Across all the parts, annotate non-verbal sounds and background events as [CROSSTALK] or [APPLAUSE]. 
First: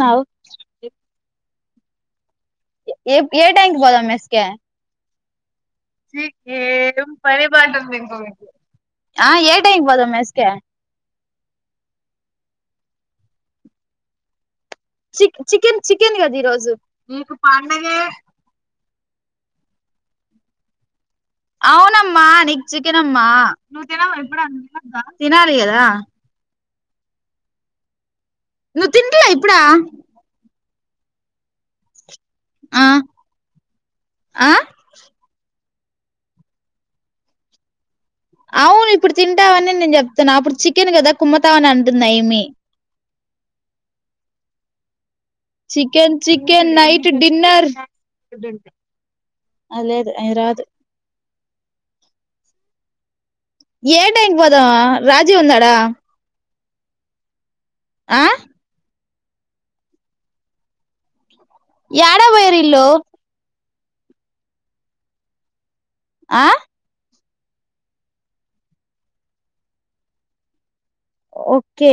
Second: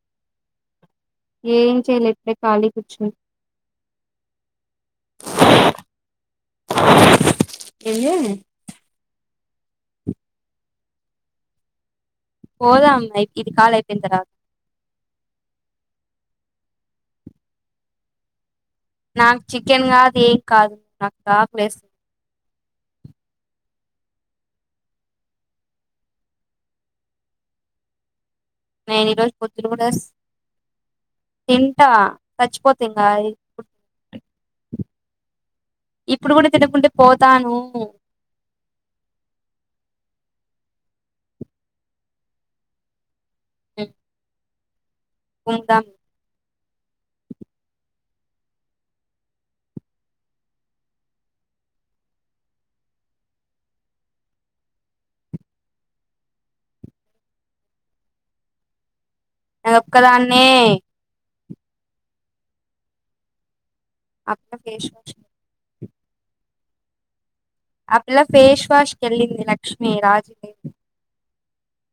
నవు ఏం చేయలేద్ మే ఏ ఏ టైంకి పోదాం మే స్క్యా చీ కేఏం పనిపాటుందింకో మీ ఏంది కి ఆ ఏం టైంకి పోదం మెస్క్య పోదాం ఐ ఇది కాల్ అయిపోయిం తరువా చిక్ చికెన్ చికెన్ గద ఈరోజు నాకు చికెన్ కాదు ఏం కాదు నా అవునమ్మా నీక్ చికెనమ్మా తినాలి గదా నువ్వు నేను తింటిలే ఈరోజు ఇప్పుడా పొద్దున కూడా తింటా ఆ తచ్చిపోతింగా అయ్ ఆ ఇప్పుడు కూడా తినకుంటే పోతాను అవును ఇప్పుడు తింటావని నేను చెప్తున్నా అప్పుడు చికెన్ కదా కుమ్ముతావని అంటున్నా ఏమి మ్ చికెన్ చిక్ కే నైట్ డిన్నర్ ఏ టైంకి పోదాం రాజీవ్ ఉండాడ ఆ నే ఒక్కదాన్నే యాడ వోయిరిల్లూ అక్క ఫేష్ వాష్ ఆ అప్పిల్లా ఫేస్ వాష్ కెళ్ళింది లక్ష్మి రాజిది ఓకే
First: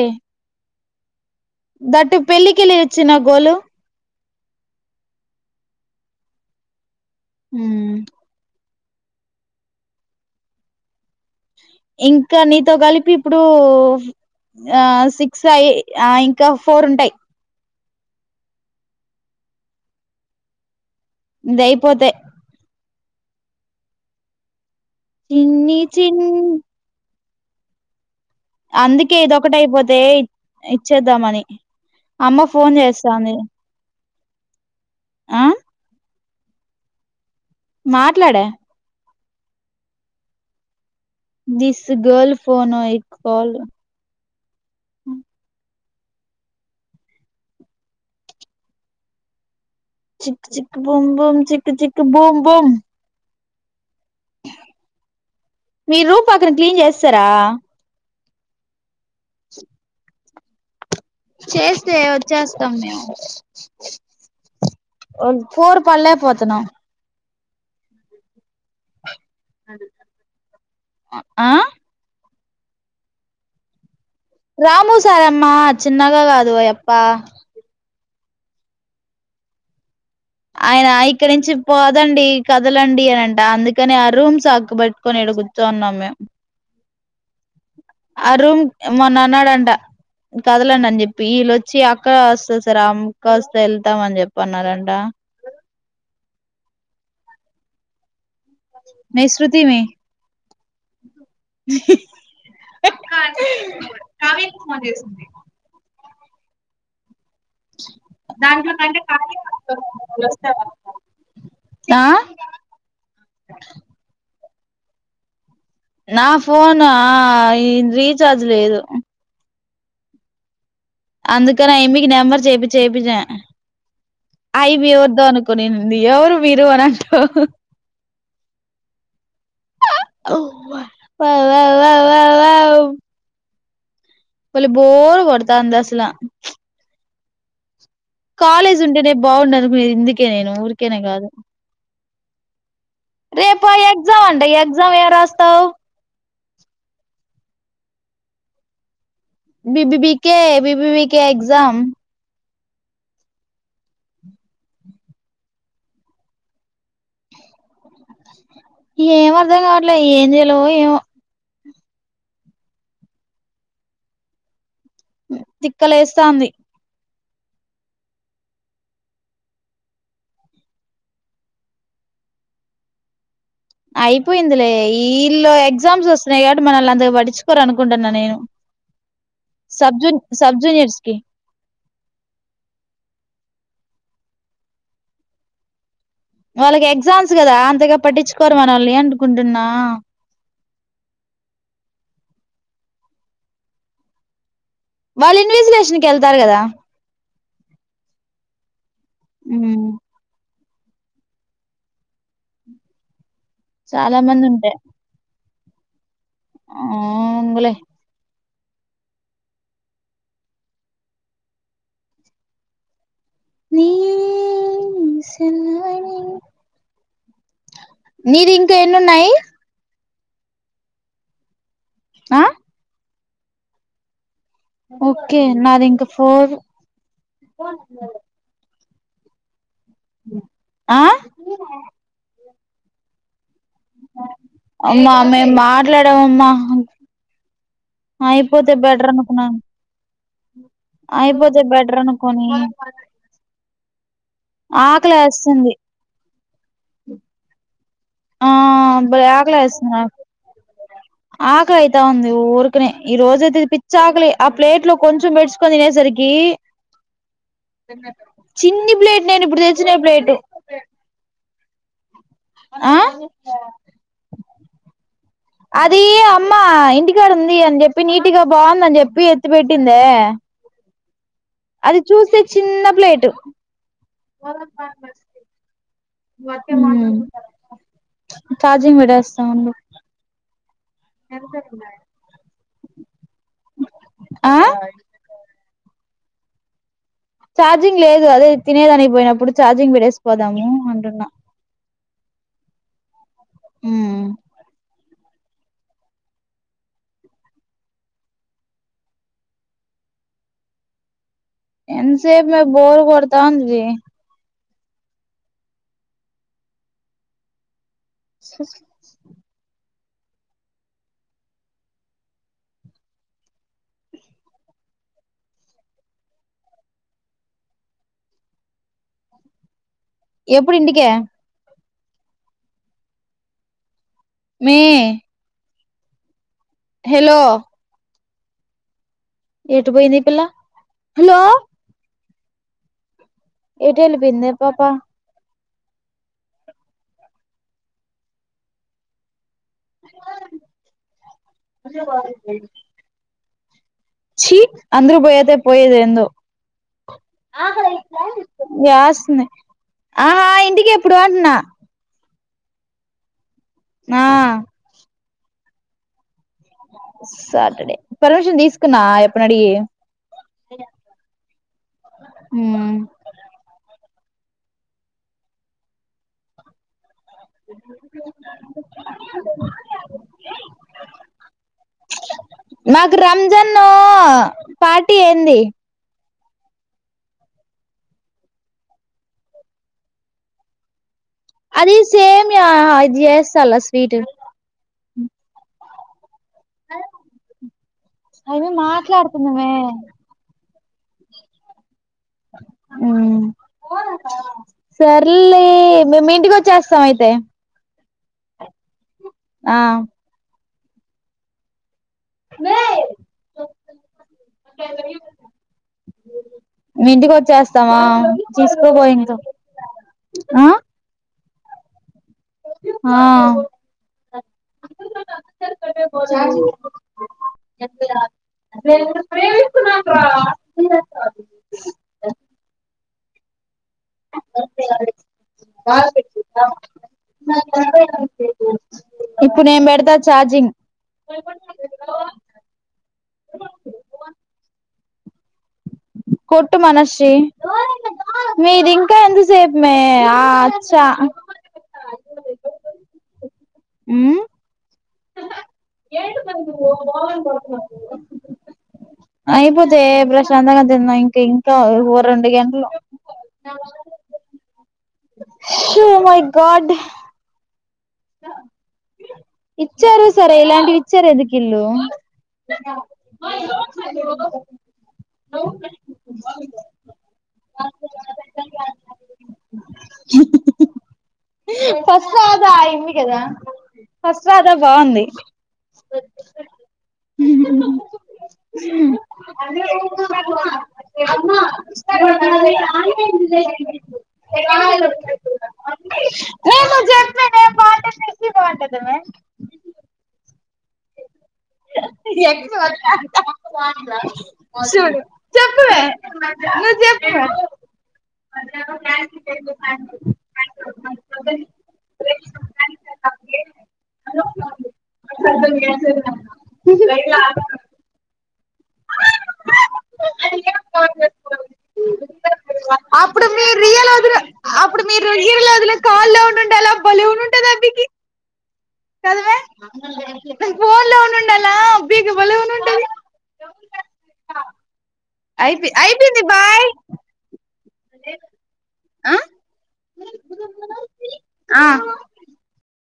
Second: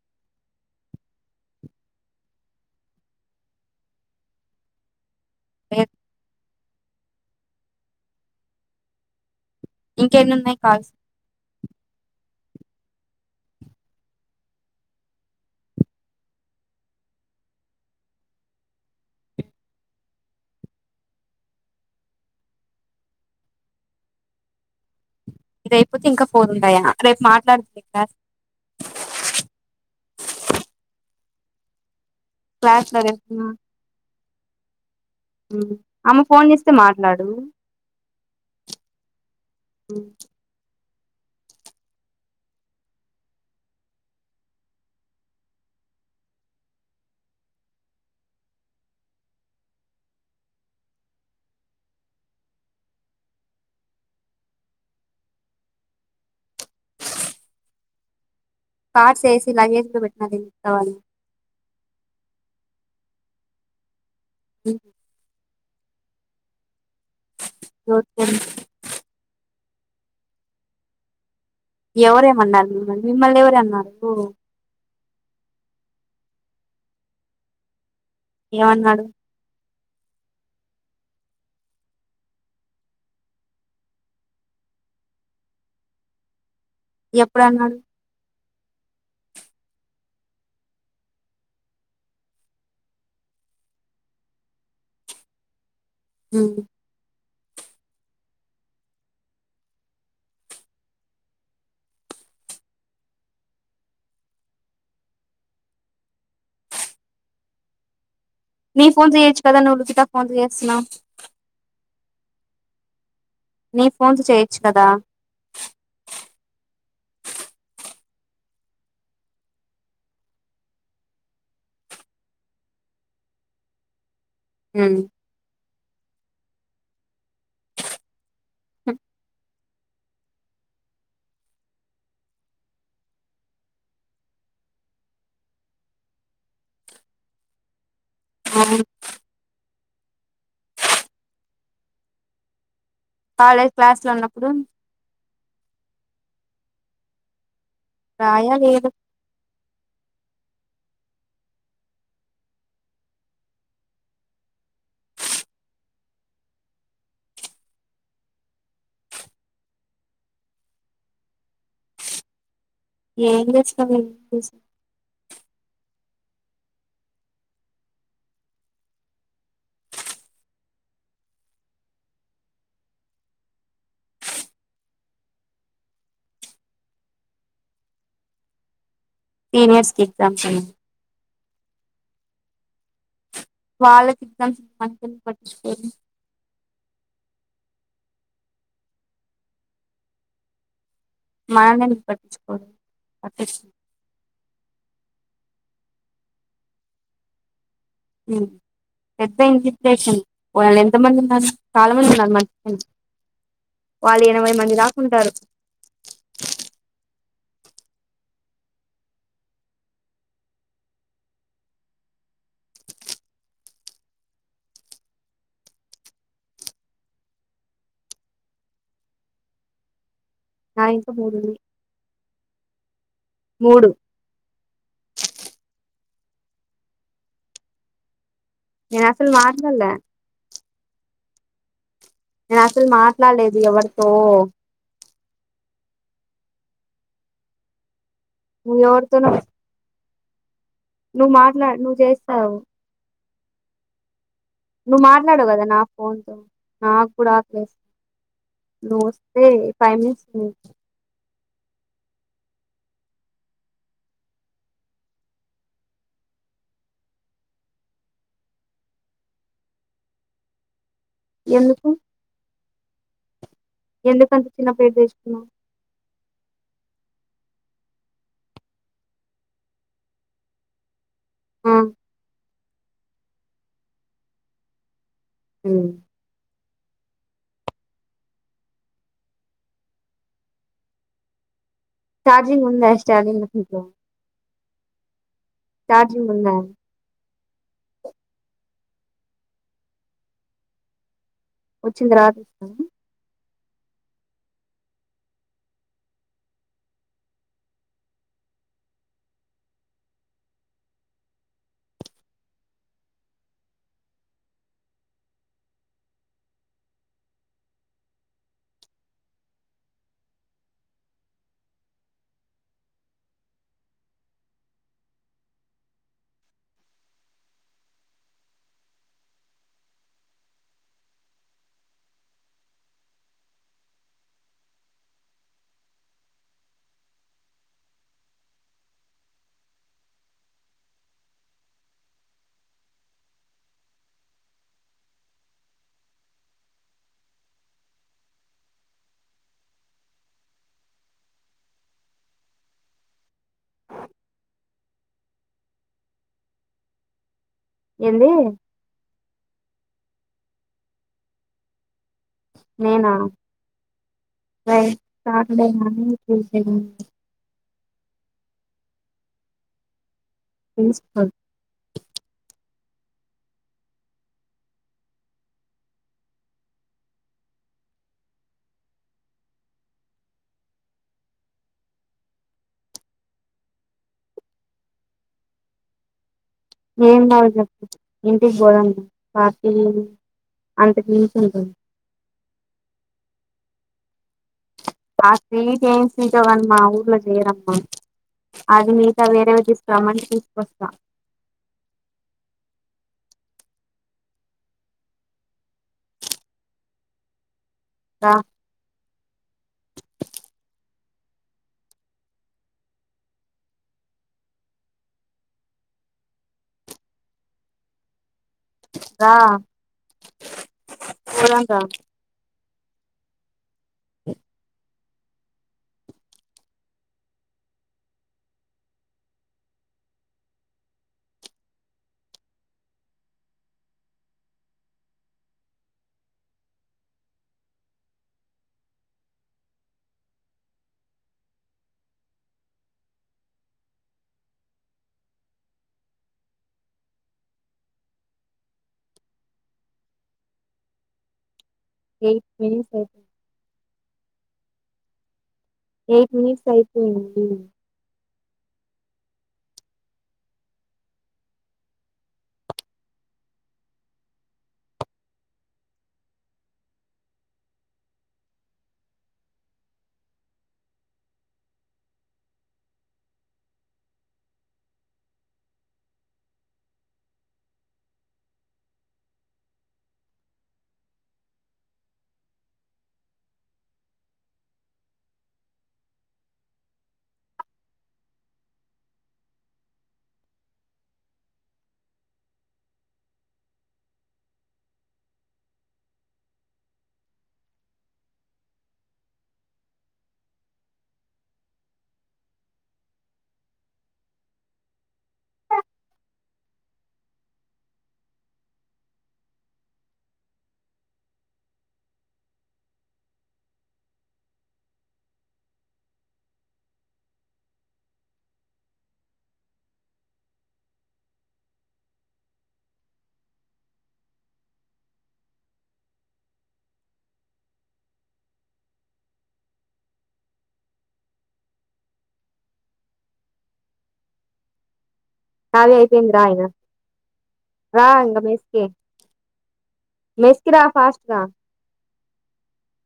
దట్టు పెళ్ళకెళ్లి ఇచ్చిన్నా గోలు లేద్ హ్మ్ ఇంకెన్ని ఉన్నయ్ కాల్స్ ఇంకా నీతో గలిపి ఇప్పుడు ఆ సిక్స్ అయి ఆ ఇంకా ఫోర్ ఉంటయ్ ఇదైయిపోతే ఇది చిన్ని అయిపోతే చిన్ ఇంకా ఫోర్ ఉంటాయా రేపు మా ట్లాడుదు లెక్క అందుకే ఇదొకటి అయిపోతే ఇచ్చేద్దామని అమ్మ ఫోన్ క్లాస్ లో చేస్తాంది ఆ అమ్మ ఫోన్ చేస్తే మాట్లాడు మాట్లాడ [INAUDIBLE] దిస్ గర్ల్ ఫోన్ ఇ కల్ చిక్ చిక్ బొంబమ్ చిక్ చిక్ బొంబమ్ మీ రూమ్ పక్కన క్లీన్ చేసేసారా కార్ట్స్ ఏసీ లగేజ్ కూడా పెట్టినావు ఆ ల్ చేస్తే వచ్చేస్తాం మేము [INAUDIBLE] పోరు పల్లాక పోతునం జోతం ఆ ఎవరేమన్నారు మిమ్మల్ని మిమ్మల్ని ఎవరేం అన్నారు రాము సారమ్మా చిన్నగా కాదొయప్ప ఏమన్నాడు ఆయన ఇక్కడి నుంచి పోదండి కదలండి అనంట అందుకని ఆ రూమ్స్ అక్కబెట్టుకొనిడు ఇక్కడ కూర్చుని ఉన్నాం మేము ఎప్పుడన్నారు ఆ రూమ్ మొన్న అన్నాడంట కదలండి అని చెప్పి వీళ్ళొచ్చి అక్క వస్తా సార్ అక్క వస్తా వెళ్తాంని చెప్పన్నారంట హూ మే శృతి మే [INAUDIBLE] నీ ఫోన్ చేయొచ్చు కదా నువ్వులు కితా ఫోన్ చేస్తున్నావు ఆ నీ ఫోన్స్ చేయొచ్చు కదా నా ఫోన్ ఆ రీచార్జ్ లేదు అందుక న ఇమకి నెంబర్ చేయిపి చేయిపించ అయి బి ఎవర్ద అనుకోనింది అ ఎవరు మీరు అనంటూనవు [INAUDIBLE] ఓ వా వా వా వా వా భలే బోర్ కొడుతుంది అందసలా కాలేజ్ ఉంటేనే బాగుండనుకునేది ఇందుకే నేను ఊరికేనే కాదు కాలేజ్ రేపా క్లాస్ లో ఎగ్జామ్ అండి ఉన్నప్పుడు ఎగ్జామ్ ఏం రాస్తాం రాయా లేదు బీబీకే బిబీకే ఎగ్జామ్ ఏం అర్ధం కావట్లే ఏం జేయాలో ఏవొ ఏం చేస్తమ్ తిక్కలేస్తాంది అయిపోయిందిలే ఈల్ళు ఎగ్జామ్స్ వస్తున్నాయ్ కాబట్టి మనళ్ని అంత పట్టిచుకోర్ అనుకుంటన్నా నేను సీనియర్స్ కి సబ్జున్ ఎగ్జామ్స్ అని సబ్జూనియర్స్కి వాళ్ళక్ ఎగ్జామ్స్ ఉంట మనక్ ఎందుక్ పట్టించుకోరు వాళ్ళకి ఎగ్జామ్స్ కదా అంతగా పట్టించుకోరు మనల్ని అనుకుంటున్నా మనలోని ఎందుక్ పటిించుకోర్ వాళ్ళ్ ఇన్విజిలేషన్ ఎళ్తార్ కదా హా పెద్ద ఉమ్ ఇంజిప్లేషన్ వాళ్ళ్ ఎంతమంది ఉన్నారు చాలా మంది ఉన్నారు చాలా వాళ్ళ్ ఎనభై ఉంటే మంది దాకుంటారు ఆ అంగులే మిది ఇంకా ఎన్నిన్నాయి నాయక ఆ మూడు ఓకే నా ఇంకా ఫర్ నేను అసలు మా అంటల ఆ నేను అసలు మాట్లాడలేదు అది ఎవరితో మె మాట్లాడవమా అయిపోతే నువ్వు బెటర్ ఎవరితోనో అనుకున్నాను నువ్వు అయిపోోతే మాట్లా నువ్వు బెటర్ అనుకోని చేస్తావు నువ్వు ఆకలి మాట్లాడవు కదా వేస్తుంది నా ఫోన్ తో నాకు కూడా ఆకలి ఆ వేస్తుంది నమస్తే ఫైవ్ మినిట్స్ ఫినిష్ ఆకలిైతా ఉంది ఊరుకనే ఈ రోజయితే పిచ్చి ఆకలి ఆ ప్లేట్ లో కొంచెం పెట్టించుకొని తినేసరికి చిన్ని ప్లేట్ నేను ఇప్పుడు తెచ్చిన ప్లేట్ ఎందుకు ఆ ఎందుకంత చిన్న పేరు తెచ్చుకున్నావు అద్ది అమ్మా ఇంటి బాగుంది ఉంది అని చెప్పి నీట్ గా బాగుంది అని చెప్పి ఎత్తి పెెట్టిందే ఆ అది చూసే చిన్న ప్లేట్ ప్లేట్ హా చార్జింగ్ పెడతా ఉండు చార్జింగ్ ఉందా చార్జింగ్ ఆ చార్జింగ్ ఉందా చఛార్జింగ్ లేదు అదే తినేద అనిపోయినప్పుడు ఛార్జింగ్ పడేసి పోదాము అంటున్నా వచ్చింది ర హ ఎంత సేపు బోర్ కొతాది స ఎప్పుడుంటిక మే హలో ఏటు పోయింది ఇ పిల్ల హలో ఎటు వెళ్ళిపోయింది పాప చీ అందురు పోయద పోయేద ఎందు ా ఏంది వ్యాస్ న ఆహా ఇంటికి ఎప్పుడు అంటున్నా నేనా ఆ న శాటర్డే సాటర్డే పరిమిషన్ తీసు నా ఆ అప్పని అడిగి ప్రిన్సిపాల్ ఉమ్ మాకు రంజాన్ పార్టీ ఏంది ఏం కావాలి చెప్పు ఇంటికి పోదం పార్టీ అంతక అది సేమ్యా ఇది చేస్తాళ్ళ స్వీట్ రాత్రీ తన్స అమా ఊర్లో చేయరమ్మా అవి అది మిగతా వేరేవి మాట్లాడుతున్నామే తీసుకురమని తీసుకొస్త ఆ హు సర్లే మేము ఇంటికి వచ్చేస్తాం అయితే దా ఆ మీ ఇంటికి వచ్చేస్తామా తీస్కాపో ఇంగా హ ఊరంతా ఆ అ ఇప్పుడు నేను పెడతా చార్జింగ్ కొట్టు మనర్షి మీది ఇంకా ఎంతసేపు మే ఆ ఆచ్చా ఏ మని స అ ఎయిట్ మినిట్స్ అయిపోయింది అయిపోతే ప్రశాంతంగా తిన్నాం ఇంక ఇంకా ఓ రెండు గంటలు ఓ మై గాడ్ ఇచ్చారు సరే ఇలాంటివి ఇచ్చారు ఎందుకు ఈళ్ళు ఫస్ట్ రాధా అయింది కదా ఫస్ట్ రాధా బాగుంది అయిపో నాది అయిపోయింది అయిపోయింది రా ఇగ బాయ్ రా ఇంగ మెస్ కి మెస్ కి రా ఫాస్ట్ గా